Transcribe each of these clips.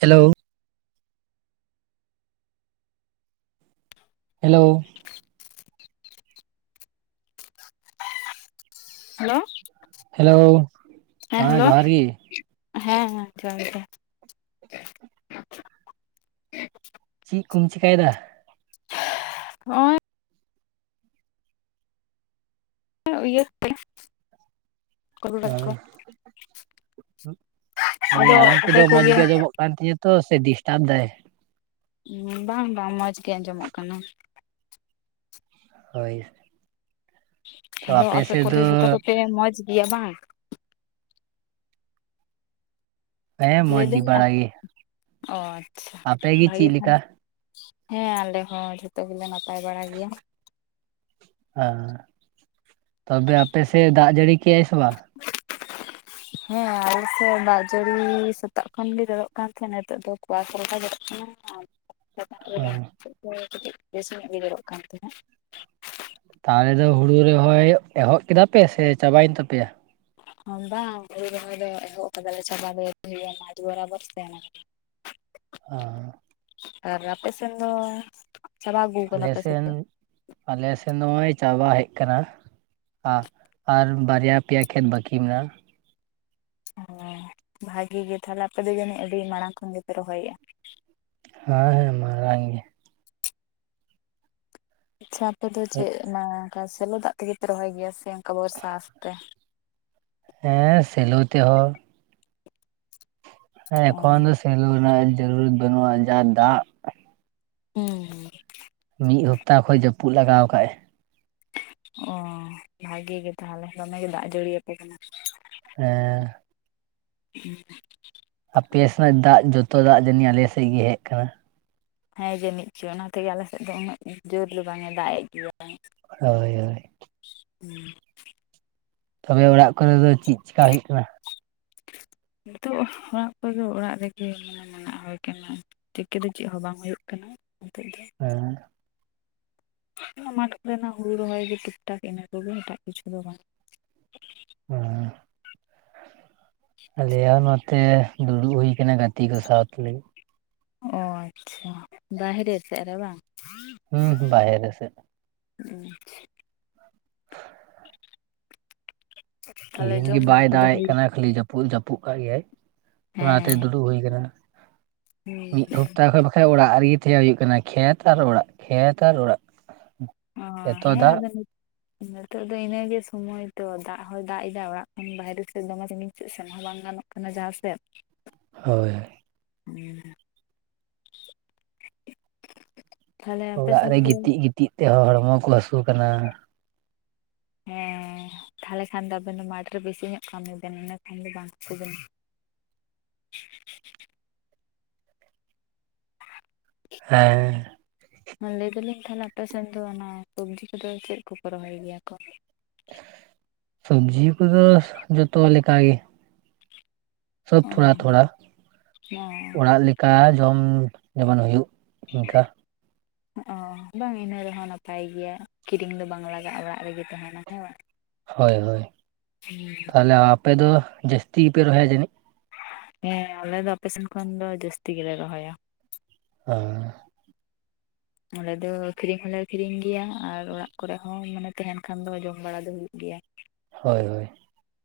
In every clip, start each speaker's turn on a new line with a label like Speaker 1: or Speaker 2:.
Speaker 1: Hello hello
Speaker 2: [unintelligible] hello
Speaker 1: hello ᱦᱮᱸ ᱡᱚᱦᱟᱨ ᱜᱮ᱾
Speaker 2: ᱦᱮᱸᱦᱮᱸ ᱡᱚᱦᱟᱨ ᱜᱮ ᱾
Speaker 1: ᱪᱮᱫ ᱠᱚᱢ ᱪᱤᱠᱟᱹᱭᱮᱫᱟ?
Speaker 2: [unintelligible] ᱤᱭᱟᱹ [unintelligible]
Speaker 1: ᱢᱮᱱ ᱫᱤᱧ
Speaker 2: ᱟᱫᱚ
Speaker 1: ᱟᱲᱟᱝ
Speaker 2: ᱟᱯᱮ
Speaker 1: ᱠᱚᱫᱚ ᱢᱚᱸᱡᱽ
Speaker 2: ᱠᱚᱜᱮ
Speaker 1: ᱜᱮ ᱟᱸᱡᱚᱢᱚᱜ ᱠᱟᱱ ᱛᱤᱧᱟᱹ ᱛᱚ ᱥᱮ ᱰᱤᱥᱴᱟᱵᱽ ᱫᱟᱭ?
Speaker 2: ᱵᱟᱝ ᱵᱟᱝ ᱢᱚᱸᱡᱽ ᱜᱮ ᱟᱸᱡᱚᱢᱚᱜ ᱠᱟᱱᱟ᱾
Speaker 1: ᱦᱳᱭ ᱛᱚ
Speaker 2: ᱟᱫᱚ ᱟᱯᱮ
Speaker 1: ᱥᱮᱫ
Speaker 2: ᱠᱚᱫᱚ
Speaker 1: ᱫᱚ
Speaker 2: ᱡᱷᱚᱛᱚ ᱠᱚᱯᱮ ᱢᱚᱡᱽ ᱜᱮᱭᱟ ᱵᱟᱝ᱾
Speaker 1: ᱦᱮᱸ ᱢᱚᱡᱽ
Speaker 2: ᱞᱟᱹᱭᱫᱟᱹᱧ
Speaker 1: ᱵᱟᱲᱟ ᱜᱮ᱾
Speaker 2: ᱚ ᱟᱪᱪᱷᱟ
Speaker 1: ᱟᱯᱮ ᱜᱮ
Speaker 2: ᱵᱷᱟᱜᱤ
Speaker 1: ᱪᱮᱫ
Speaker 2: ᱠᱷᱟᱱ
Speaker 1: ᱞᱮᱠᱟ?
Speaker 2: ᱦᱮᱸ ᱟᱞᱮ ᱦᱚᱸ ᱡᱷᱚᱛᱚ ᱜᱮᱞᱮ ᱱᱟᱯᱟᱭ ᱵᱟᱲᱟ ᱜᱮᱭᱟ᱾
Speaker 1: ᱦᱮᱸ ᱛᱚᱵᱮ ᱟᱯᱮᱥᱮᱫ ᱫᱟᱜ ᱡᱟᱹᱲᱤ ᱠᱮᱜᱟᱭ ᱥᱮ ᱵᱟᱝ? [inaudible]
Speaker 2: ᱦᱮᱸ ᱟᱞᱮ ᱥᱮ ᱫᱟᱜ ᱡᱟᱹᱲᱤᱼ ᱥᱮᱛᱟᱜ ᱠᱷᱚᱱᱜᱮ ᱡᱚᱨᱚᱜ ᱠᱟᱱ ᱛᱟᱦᱮᱸᱱᱟ ᱱᱤᱛᱚᱜ ᱫᱚ ᱠᱚᱣᱟᱥᱟ ᱞᱮᱠᱟ ᱡᱚᱨᱚᱜ ᱠᱟᱱᱟ ᱟᱨ [unintelligible]
Speaker 1: ᱦᱮᱸ
Speaker 2: ᱠᱟᱹᱴᱤᱡ ᱵᱮᱥ ᱧᱚᱜ ᱡᱚᱨᱚᱜ ᱠᱟᱱ ᱛᱷᱮᱱᱟ ᱾
Speaker 1: ᱛᱟᱦᱚᱞᱮ ᱫᱚ ᱦᱩᱲᱩ ᱨᱚᱦᱚᱭ ᱮᱦᱚᱵ ᱠᱮᱫᱟ ᱯᱮ ᱥᱮ ᱪᱟᱵᱟᱭᱮᱱ ᱛᱟᱯᱮᱭᱟ ᱾
Speaker 2: ᱦᱚᱸᱵᱟᱢ ᱦᱩᱲᱩ ᱨᱚᱦᱚᱭ ᱫᱚ ᱮᱦᱚᱵ ᱠᱟᱫᱟᱞᱮ ᱪᱷᱟᱵᱟ ᱫᱟ ᱟᱣᱨᱤ ᱦᱩᱭᱩᱟ ᱢᱟᱴᱷ ᱵᱚᱨᱟᱵᱚᱨ ᱛᱟᱦᱮᱱᱟ ᱾
Speaker 1: [inaudible]
Speaker 2: ᱟᱨ ᱟᱯᱮ ᱥᱮᱱ ᱫᱚ ᱪᱟᱵᱟ ᱟᱹᱜᱩ ᱠᱟᱫᱟ
Speaker 1: ᱟᱞᱮ
Speaker 2: ᱯᱮ ᱥᱮ
Speaker 1: ᱥᱮᱱ
Speaker 2: ᱪᱮᱫ?
Speaker 1: ᱟᱞᱮ ᱥᱮᱱ ᱱᱚᱭ ᱪᱟᱵᱟ ᱦᱮᱡ ᱠᱟᱱᱟ ᱾ ᱟ ᱟᱨ ᱵᱟᱨᱭᱟ ᱯᱮᱭᱟ ᱠᱷᱮᱛ ᱵᱟᱹᱠᱤ ᱢᱮᱱᱟᱜᱼᱟ ᱾
Speaker 2: ᱦᱮᱸ ᱵᱷᱟᱜᱮ ᱜᱮ ᱛᱷᱟᱞᱮ ᱟᱯᱮ ᱫᱚ ᱡᱟᱹᱱᱤᱡ ᱟᱹᱰᱤ ᱢᱟᱲᱟᱝ ᱠᱷᱚᱱ ᱜᱮᱯᱮ ᱨᱚᱦᱚᱭᱮᱜᱼᱟ ᱾
Speaker 1: ᱦᱮᱸ ᱦᱮᱸ ᱢᱟᱨᱟᱝ ᱜᱮ ᱾
Speaker 2: ᱟᱪᱪᱷᱟ ᱟᱯᱮ ᱫᱚ ᱪᱮᱫ ᱚᱱᱟ ᱚᱱᱠᱟ ᱥᱮᱞᱚ ᱫᱟᱜ ᱛᱮᱜᱮ ᱯᱮ ᱨᱚᱦᱚᱭ ᱜᱮᱭᱟ ᱥᱮ ᱚᱱᱠᱟ ᱵᱚᱨᱥᱟ ᱟᱛᱮ?
Speaker 1: ᱦᱮᱸ ᱥᱮᱞᱳ ᱛᱮᱦᱚᱸ ᱾ ᱦᱮᱸ ᱮᱠᱷᱚᱱ ᱫᱚ
Speaker 2: ᱦᱩᱸ᱾
Speaker 1: ᱥᱮᱞᱳ ᱨᱮᱱᱟᱜ [unintelligible] ᱵᱟᱹᱱᱩᱜᱼᱟ ᱡᱟ ᱫᱟᱜ
Speaker 2: ᱦᱩᱸ ᱦᱩᱸ
Speaker 1: ᱢᱤᱫ ᱦᱟᱯᱛᱟ ᱠᱷᱚᱡ ᱡᱟᱹᱯᱩᱫ ᱞᱟᱜᱟᱣ ᱠᱟᱜᱼᱟᱭ ᱾
Speaker 2: ᱚ ᱵᱷᱟᱜᱮ ᱜᱮ ᱛᱟᱦᱮᱞᱮ ᱫᱚᱢᱮ ᱜᱮ ᱫᱟᱜ ᱡᱟᱹᱲᱤ ᱟᱯᱮ ᱠᱟᱱᱟ ᱾
Speaker 1: ᱦᱮᱸ
Speaker 2: [inaudible]
Speaker 1: ᱟᱯᱮ ᱥᱮᱱᱟᱜ ᱫᱟᱜ ᱡᱚᱛᱚ ᱫᱟᱜ ᱡᱟᱹᱱᱤᱡ ᱟᱞᱮ ᱥᱮᱫ ᱜᱮ ᱦᱮᱡ ᱠᱟᱱᱟ ᱾
Speaker 2: ᱦᱮᱸ ᱡᱟᱹᱱᱤᱡ ᱪᱚ ᱚᱱᱟ ᱛᱮᱜᱮ ᱟᱞᱮ ᱥᱮᱫ ᱫᱚ ᱩᱱᱟᱹᱜ ᱡᱳᱨ ᱫᱚ ᱵᱟᱝᱼᱮ ᱫᱟᱜ ᱮᱜ ᱜᱮᱭᱟ ᱾
Speaker 1: ᱦᱳᱭ ᱦᱳᱭ
Speaker 2: ᱦᱩᱸ
Speaker 1: ᱛᱚᱵᱮ ᱚᱲᱟᱜ ᱠᱚᱨ ᱫᱚ ᱪᱤᱜ ᱪᱤᱠᱟ ᱦᱩᱭᱩᱜ ᱠᱟᱱᱟ ᱾
Speaker 2: ᱱᱤᱛᱚᱜ ᱚᱲᱟᱜ ᱠᱚᱫᱚ ᱚᱲᱟᱜ ᱨᱮᱜᱮ ᱢᱟᱱᱮ ᱢᱟ ᱦᱩᱭ ᱠᱟᱱᱟ ᱾ ᱪᱤᱠᱟᱹ ᱫᱚ ᱪᱮᱜ ᱦᱚᱸ ᱵᱟᱝ ᱦᱩᱭᱩᱜ ᱠᱟᱱᱟ ᱱᱤᱛᱚᱜ ᱫᱚ ᱾
Speaker 1: ᱮᱸ
Speaker 2: ᱢᱟᱴᱷ ᱠᱚᱨᱮᱱᱟᱜ ᱦᱩᱲᱩ ᱨᱚᱦᱚᱭ ᱜᱮ ᱴᱩᱠᱼᱴᱟᱠ ᱤᱱᱟᱹ ᱠᱚᱜᱮ ᱮᱴᱟᱜ ᱠᱤᱪᱷᱩ ᱫᱚ ᱵᱟᱝ ᱾
Speaker 1: [inaudible] ᱟᱞᱮᱭᱟᱜ ᱱᱚᱛᱮ ᱫᱩᱲᱩᱜ ᱦᱩᱭ ᱠᱟᱱᱟ ᱜᱟᱛᱮ ᱠᱚ ᱥᱟᱶ ᱞᱟᱹᱜᱤᱫ
Speaker 2: ᱚ ᱟᱪᱪᱷᱟ ᱵᱟᱦᱨᱮ ᱥᱮᱫ ᱨᱮ ᱵᱟᱝ ᱾
Speaker 1: ᱦᱩᱸ ᱵᱟᱦᱮᱨᱮ ᱥᱮ ᱾
Speaker 2: [unintelligible] ᱛᱟᱦᱚᱞᱮ
Speaker 1: ᱛᱤᱦᱤᱧ ᱜᱤ
Speaker 2: ᱡᱚᱢ ᱵᱟᱲᱟ
Speaker 1: ᱵᱟᱭ
Speaker 2: ᱠᱚᱫᱚ
Speaker 1: ᱫᱟᱜᱮᱜ
Speaker 2: ᱦᱩᱭ
Speaker 1: ᱠᱟᱱᱟ ᱠᱷᱟᱹᱞᱤ ᱡᱟᱯ ᱾ ᱯᱩᱞ ᱡᱟᱹᱯᱩᱜ ᱠᱟᱜ ᱜᱮᱭᱟᱭ ᱚᱱᱟᱛᱮ
Speaker 2: ᱦᱮᱸ
Speaker 1: ᱫᱩᱲᱩᱵ ᱦᱩᱭ ᱟᱠᱟᱱᱟ
Speaker 2: ᱦᱩᱸ
Speaker 1: ᱢᱤᱫ ᱦᱚᱯᱛᱟ᱾ [unintelligible] ᱚᱲᱟᱜ ᱨᱮᱜᱮ ᱛᱟᱦᱮᱸ ᱦᱩᱭᱩᱜ ᱠᱟᱱᱟ ᱠᱷᱮᱛ ᱟᱨ ᱚᱲᱟᱜ ᱠᱷᱮᱛ ᱟᱨ ᱚᱲᱟᱜ ᱾
Speaker 2: ᱚ ᱦᱮᱸ ᱟᱫᱚ ᱱᱤᱛᱚᱜ ᱫᱚ ᱤᱱᱟᱹᱜᱮ ᱥᱚᱢᱚᱭ ᱛᱚ ᱫᱟᱜ ᱦᱚᱭ ᱫᱟᱜ ᱮᱫᱟ ᱚᱲᱟᱜ ᱠᱷᱚᱱ ᱵᱟᱭᱨᱮ ᱥᱮᱫ ᱫᱚᱢᱮ ᱨᱤᱢᱤᱞ ᱛᱮ ᱥᱮᱱ ᱦᱚᱸ ᱵᱟᱝ ᱜᱟᱱᱚᱜ ᱾ ᱠᱟᱱᱟ ᱡᱟᱦᱟᱸ ᱥᱮᱜ
Speaker 1: ᱦᱳᱭᱼᱼ
Speaker 2: [inaudible] ᱟᱯᱮ
Speaker 1: ᱚᱲᱟᱜ
Speaker 2: ᱥᱮᱱ
Speaker 1: ᱨᱮ
Speaker 2: ᱫᱚ
Speaker 1: ᱜᱤᱛᱤᱡ ᱜᱤᱛᱤᱡ ᱛᱮ ᱦᱚᱲᱢᱚ ᱠᱚ ᱦᱟᱹᱥᱩ ᱠᱟᱱᱟ ᱾
Speaker 2: ᱦᱮᱸ ᱛᱷᱟᱞᱮ ᱠᱷᱟᱱ ᱫᱚ ᱟᱵᱮᱱ ᱫᱚ ᱢᱟᱴᱷ ᱨᱮ ᱵᱮᱥᱤ ᱧᱚᱜ ᱠᱟᱹᱢᱤ ᱵᱮᱱ ᱤᱱᱟᱹ ᱠᱷᱟᱱ ᱫᱚ ᱵᱟᱝ ᱦᱟᱥᱩ ᱵᱮᱱᱟ ᱾ [inaudible]
Speaker 1: ᱦᱮᱸ
Speaker 2: ᱞᱟᱹᱭ ᱫᱟᱞᱤᱧ ᱛᱷᱟᱞᱮ ᱟᱯᱮ ᱥᱮᱱ ᱫᱚ ᱚᱱᱟ ᱥᱚᱵᱽᱡᱤ ᱠᱚᱫᱚ ᱪᱮᱫ ᱠᱚᱠᱚ ᱨᱚᱦᱚᱭ ᱜᱮᱭᱟ ᱠᱚ ᱾
Speaker 1: ᱥᱚᱵᱽᱡᱤ ᱠᱚᱫᱚ ᱡᱚᱛᱚ ᱞᱮᱠᱟ ᱜᱮ ᱾ ᱥᱚᱵ
Speaker 2: ᱚ
Speaker 1: ᱛᱷᱚᱲᱟ ᱛᱷᱚᱲᱟ ᱚᱲᱟᱜ - ᱠᱟ ᱡᱚᱢ ᱡᱮᱢᱚᱱ ᱦᱩᱭᱩᱜ ᱤᱱᱠᱟ ᱾
Speaker 2: ᱚ ᱵᱟᱝ ᱤᱱᱟᱹ ᱨᱮᱦᱚᱸ ᱱᱟᱯᱟᱭ ᱜᱮᱭᱟ ᱠᱤᱨᱤᱧ ᱫᱚ ᱵᱟᱝ ᱞᱟᱜᱟᱜᱼᱟ ᱚᱲᱟᱜ ᱨᱮᱜᱮ ᱛᱟᱦᱮᱱᱟ ᱦᱮᱸ ᱾
Speaker 1: ᱦᱚᱭ ᱦᱚᱭ ᱛᱟᱞᱮ ᱟᱯᱮ ᱫᱚ ᱡᱟᱹᱥᱛᱤ ᱜᱮᱯᱮ ᱨᱚᱦᱚᱭᱟ ᱡᱟᱹᱱᱤᱡ?
Speaker 2: ᱦᱮᱸ ᱟᱞᱮ ᱫᱚ ᱟᱯᱮ ᱥᱮᱱ ᱠᱷᱚᱱ ᱫᱚ ᱡᱟᱹᱥᱛᱤ ᱜᱮᱞᱮ ᱨᱚᱦᱚᱭᱟ ᱾
Speaker 1: [unintelligible]
Speaker 2: ᱚᱸᱰᱮ ᱫᱚ ᱟᱹᱠᱷᱨᱤᱧ ᱦᱚᱞᱮ ᱟᱹᱠᱷᱨᱤᱧ ᱜᱮᱭᱟ ᱟᱨ ᱚᱲᱟᱜ ᱠᱚᱨᱮ ᱦᱚᱸ ᱢᱟᱱᱮ ᱛᱟᱦᱮᱱ ᱠᱷᱟᱱ ᱫᱚ ᱡᱚᱢ ᱵᱟᱲᱟ ᱫᱚ ᱦᱩᱭᱩᱜ ᱜᱮᱭᱟ᱾
Speaker 1: ᱦᱚᱭ ᱦᱚᱭ,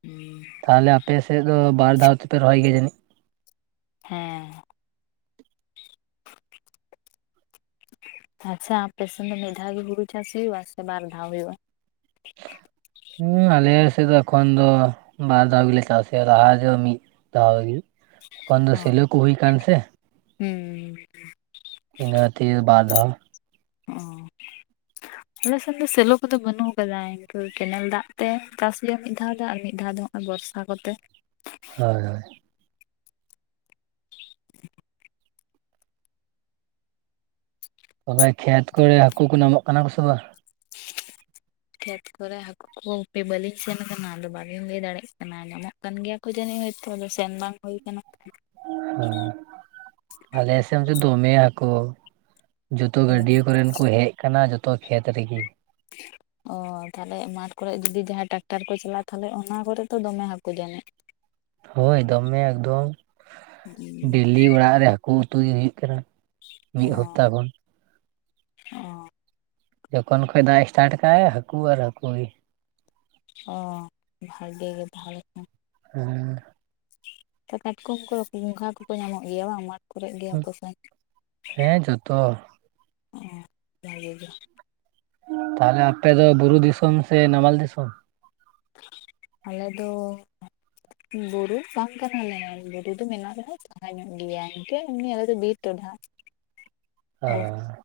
Speaker 2: ᱦᱩᱸ
Speaker 1: ᱛᱟᱦᱚᱞᱮ ᱟᱯᱮ ᱥᱮᱫ ᱫᱚ ᱵᱟᱨ ᱫᱷᱟᱣ ᱛᱮᱯᱮ ᱨᱚᱦᱚᱭ ᱜᱮᱭᱟ ᱡᱟᱹᱱᱤᱡ?
Speaker 2: ᱦᱮᱸ᱾
Speaker 1: [inaudible]
Speaker 2: ᱟᱪᱪᱷᱟ ᱟᱯᱮ ᱥᱮᱱ ᱫᱚ ᱢᱤᱫ ᱫᱷᱟᱣ ᱜᱮ ᱦᱩᱲᱩ ᱪᱟᱥ ᱦᱩᱭᱩᱜᱼᱟ ᱥᱮ ᱵᱟᱨ ᱫᱷᱟᱣ ᱦᱩᱭᱩᱜᱼᱟ?
Speaker 1: [unintelligible] ᱦᱮᱸ ᱟᱞᱮ ᱥᱮᱫ ᱫᱚ ᱮᱠᱷᱚᱱ ᱫᱚ ᱵᱟᱨ ᱫᱷᱟᱣ ᱜᱮᱞᱮ ᱪᱟᱥᱮ ᱟ ᱞᱟᱦᱟ ᱡᱚ ᱢᱤᱫ ᱫᱷᱟᱣ ᱜᱮ᱾ ᱮᱠᱷᱚᱱ ᱫᱚ
Speaker 2: ᱚ
Speaker 1: ᱥᱮᱞᱳ ᱠᱚ ᱦᱩᱭ ᱟᱠᱱ ᱥᱮ᱾
Speaker 2: ᱦᱩᱸ᱾
Speaker 1: ᱤᱱᱟᱹ [unintelligible] ᱵᱟᱨ ᱫᱷᱟᱣ
Speaker 2: ᱦᱚᱸ [unintelligible]
Speaker 1: [inaudible]
Speaker 2: ᱟᱞᱮᱥ ᱮᱫ ᱫᱚ ᱥᱮᱞᱚ ᱠᱚᱫᱚ ᱵᱟᱹᱱᱩᱜ ᱟᱠᱟᱫᱟ᱾ ᱤᱱᱠᱟᱹ ᱠᱮᱱᱮᱞ ᱫᱟᱜ ᱛᱮ ᱪᱟᱥ ᱦᱩᱭᱩᱜ-ᱟ ᱢᱤᱫ ᱫᱷᱟᱣ ᱫᱚ ᱟᱨ ᱢᱤᱫ ᱫᱷᱟᱣ ᱫᱚ ᱟᱨ ᱵᱚᱨᱥᱟ ᱠᱚᱛᱮ᱾
Speaker 1: ᱦᱚᱭ ᱦᱚᱭ᱾ ᱛᱚᱵᱮ ᱠᱷᱮᱛ ᱠᱚᱨᱮ ᱦᱟᱹᱠᱩ ᱠᱚ ᱧᱟᱢᱚᱜ ᱠᱟᱱᱟ ᱠᱚᱥᱮ ᱵᱟᱝ?
Speaker 2: ᱠᱷᱮᱛ ᱠᱚᱨᱮ ᱦᱟᱹᱠᱩ ᱠᱚ ᱦᱟᱯᱮ ᱵᱟᱹᱞᱤᱧ ᱥᱮᱱ ᱟᱠᱟᱱᱟ᱾ ᱟᱫᱚ ᱵᱟᱞᱤᱧ ᱞᱟᱹᱭ ᱫᱟᱲᱮᱜ ᱠᱟᱱᱟ ᱧᱢᱚᱜᱼᱼ ᱠᱟᱱ ᱜᱮᱭᱟ ᱠᱚ ᱡᱟᱹᱱᱤᱡ ᱦᱚᱚᱭ ᱛᱚ ᱟᱫᱚ ᱥᱮᱱ ᱵᱟᱝ ᱦᱩᱭ ᱟᱠᱟᱱᱟ᱾
Speaker 1: [unintelligible] ᱟᱞᱮ ᱥᱮᱱ ᱫᱚ ᱫᱚᱢᱮ ᱦᱟᱠᱩ᱾ ᱡᱚᱛᱚ
Speaker 2: ᱚ
Speaker 1: ᱜᱟᱹᱰᱭᱟᱹ ᱠᱚᱨᱮᱱ ᱠᱚ ᱦᱮᱡ ᱟᱠᱟᱱᱟ ᱡᱚᱛᱚ ᱠᱷᱮᱛ ᱨᱮᱜᱮ᱾
Speaker 2: ᱚ ᱛᱟᱦᱚᱞᱮ ᱢᱟᱴᱷ ᱠᱚᱨᱮ ᱡᱩᱫᱤ ᱡᱟᱦᱟᱸᱭ ᱴᱟᱠᱴᱟᱨ ᱠᱚ ᱪᱟᱞᱟᱜᱼᱟ ᱛᱟᱦᱚᱞᱮ ᱚᱱᱟ ᱠᱚᱨᱮ ᱛᱚ ᱫᱚᱢᱮ ᱦᱟᱠᱩ ᱡᱟᱹᱢᱤᱜ᱾
Speaker 1: [inaudible] ᱦᱚᱭ ᱫᱚᱢᱮ ᱮᱠᱫᱚᱢ, ᱰᱮᱞᱤ ᱚᱲᱟᱜ ᱨᱮ ᱦᱟᱹᱠᱩ ᱩᱛᱩ ᱜᱮ ᱦᱩᱭᱩᱜ ᱠᱟᱱᱟ᱾ ᱢᱤᱫ ᱦᱚᱯᱛᱟ ᱠᱷᱚᱱ᱾
Speaker 2: ᱚᱸ᱾
Speaker 1: ᱡᱚᱠᱷᱚᱱ ᱠᱷᱚᱡ ᱫᱟᱜ ᱮᱥᱴᱟᱴ ᱠᱟᱜ-ᱟᱭ ᱦᱟᱹᱠᱩ ᱟᱨ ᱦᱟᱹᱠᱩ ᱜᱮ᱾
Speaker 2: ᱦᱚᱸ, ᱵᱷᱟᱜᱤ ᱜᱮ ᱛᱟᱦᱚᱞᱮ ᱠᱷᱟᱱ᱾
Speaker 1: ᱦᱮᱸ᱾
Speaker 2: ᱠᱟᱴᱠᱚᱢ ᱠᱚ ᱜᱚᱸᱜᱷᱟ ᱠᱚᱠᱚ ᱧᱟᱢᱚᱜ ᱜᱮᱭᱟ ᱵᱟᱝ? ᱢᱟᱴᱼᱼ ᱴ ᱠᱚᱨᱮᱜ ᱜᱮᱭᱟ
Speaker 1: ᱦᱮᱸ ᱡᱚᱛᱚ
Speaker 2: [unintelligible] ᱵᱷᱟᱜᱤ ᱜᱮ᱾
Speaker 1: ᱛᱟᱦᱚᱞᱮ ᱟᱯᱮ ᱫᱚ ᱵᱩᱨᱩ ᱫᱤᱥᱚᱢ ᱥᱮ ᱱᱟᱢᱟᱞ ᱫᱤᱥᱚᱢ?
Speaker 2: ᱟᱞᱮ ᱫᱚ ᱵᱩᱨᱩ ᱵᱟᱝ ᱠᱟᱱᱟᱞᱮ ᱟᱞᱮ ᱵᱩᱨᱩ ᱫᱚ ᱢᱮᱱᱟᱜ ᱨᱮᱦᱚᱸ ᱾ ᱥᱟᱦᱟ ᱧᱚᱜ ᱜᱮᱭᱟ, ᱤᱱᱠᱟᱹ ᱮᱢᱱᱤ ᱟᱞᱮ ᱫᱚ ᱵᱤᱨ [unintelligible]
Speaker 1: ᱦᱮᱸ᱾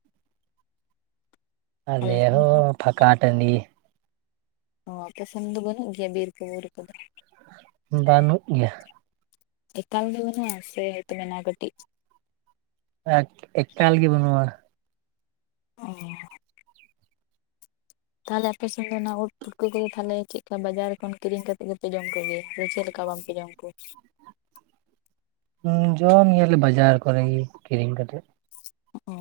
Speaker 1: ᱟᱞᱮ ᱦᱚᱸ ᱯᱷᱟᱠᱟ ᱴᱟᱺᱰᱤ᱾
Speaker 2: ᱚ ᱟᱯᱮ ᱥᱮᱱ ᱫᱚ ᱵᱟᱹᱱᱩᱜ ᱜᱮᱭᱟ ᱵᱤᱨ ᱠᱚ ᱵᱩᱨᱩ ᱠᱚᱫᱚ?
Speaker 1: ᱵᱟᱹᱱᱩᱜ ᱜᱮᱭᱟ᱾
Speaker 2: ᱮᱠᱟᱞ ᱜᱮ ᱵᱟᱹᱱᱩᱜᱼᱟ ᱥᱮ? [inaudible] ᱠᱟᱹᱴᱤᱡ᱾
Speaker 1: ᱮᱠ ᱮᱠᱟᱞ ᱜᱤ ᱵᱚᱱᱩᱣᱟ᱾
Speaker 2: [unintelligible] ᱛᱟᱦᱚᱞᱮ ᱟᱯᱮᱥᱮᱱ ᱫᱚ ᱚᱱᱟ ᱩᱫ ᱯᱷᱩᱴᱠᱟᱹ ᱠᱚᱫᱚ ᱛᱟᱦᱚᱞᱮ ᱪᱮᱫ ᱞᱮᱠᱟ ᱵᱟᱡᱟᱨ ᱠᱷᱚᱱ ᱠᱤᱨᱤᱧ ᱠᱟᱛᱮ ᱜᱮᱯᱮ ᱡᱚᱢ ᱠᱚᱜᱮ ᱥᱮ ᱪᱮᱫ ᱞᱮᱠᱟ? ᱜᱚᱝᱼᱼ [unintelligible]
Speaker 1: ᱸ ᱡᱚᱢ ᱜᱮᱭᱟᱞᱮ ᱵᱟᱡᱟᱨ ᱠᱚᱨᱮᱜᱮ ᱠᱤᱨᱤᱧ ᱠᱟᱛᱮᱜ᱾
Speaker 2: ᱚᱻ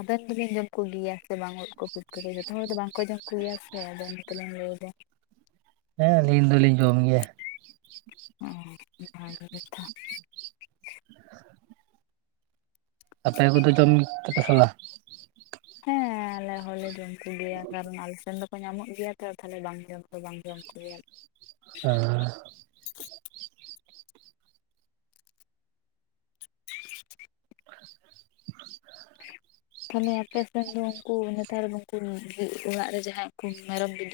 Speaker 2: ᱟᱵᱮᱱ ᱫᱚᱵᱮᱱ ᱡᱚᱢ ᱠᱚᱜᱮᱭᱟ ᱥᱮ ᱵᱟᱝ ᱩᱫ ᱠᱚ ᱯᱩᱛᱠᱟᱹ ᱠᱚ᱾ ᱡᱚᱛᱚ ᱦᱚᱲ ᱫᱚ ᱵᱟᱝᱠᱚ ᱡᱚᱢ ᱠᱚᱜᱮᱭᱟ ᱥᱮ ᱟᱫᱮᱱ᱾ [unintelligible]
Speaker 1: ᱦᱮᱸ ᱟᱹᱞᱤᱧ ᱫᱚᱞᱤᱧ ᱡᱚᱢ ᱜᱮᱭᱟ
Speaker 2: ᱚ [unintelligible] ᱛᱚ
Speaker 1: [inaudible] ᱟᱯᱮ ᱠᱚᱫᱚ ᱡᱚᱢ ᱠᱮᱛᱮ ᱥᱟᱞᱟ
Speaker 2: ᱦᱮᱸ ᱟᱞᱮ ᱦᱚᱸᱞᱮ ᱡᱚᱢ ᱠᱚ ᱜᱮᱭᱟ ᱠᱟᱨᱚᱱ ᱟᱞ ᱥᱮᱱ ᱫᱚ ᱠᱚ ᱧᱟᱢᱚᱜ ᱜᱮᱭᱟ ᱛᱚ ᱛᱟᱦᱮ ᱵᱟᱝ ᱡᱚᱢ ᱛᱚ ᱵᱟᱝ ᱡᱚᱢ ᱠᱚᱜᱮᱭᱟ
Speaker 1: ᱟ [inaudible]
Speaker 2: ᱛᱟᱦᱞᱮ ᱟᱯᱮ ᱥᱮᱱ ᱫᱚ ᱩᱱᱠᱩ ᱱᱮᱛᱟᱨ ᱩᱱᱠᱩ [unintelligible] ᱚᱲᱟᱜ ᱨᱮ ᱡᱟᱦᱟᱸ ᱠᱚ ᱢᱮᱨᱚᱢ ᱵᱤᱱᱫ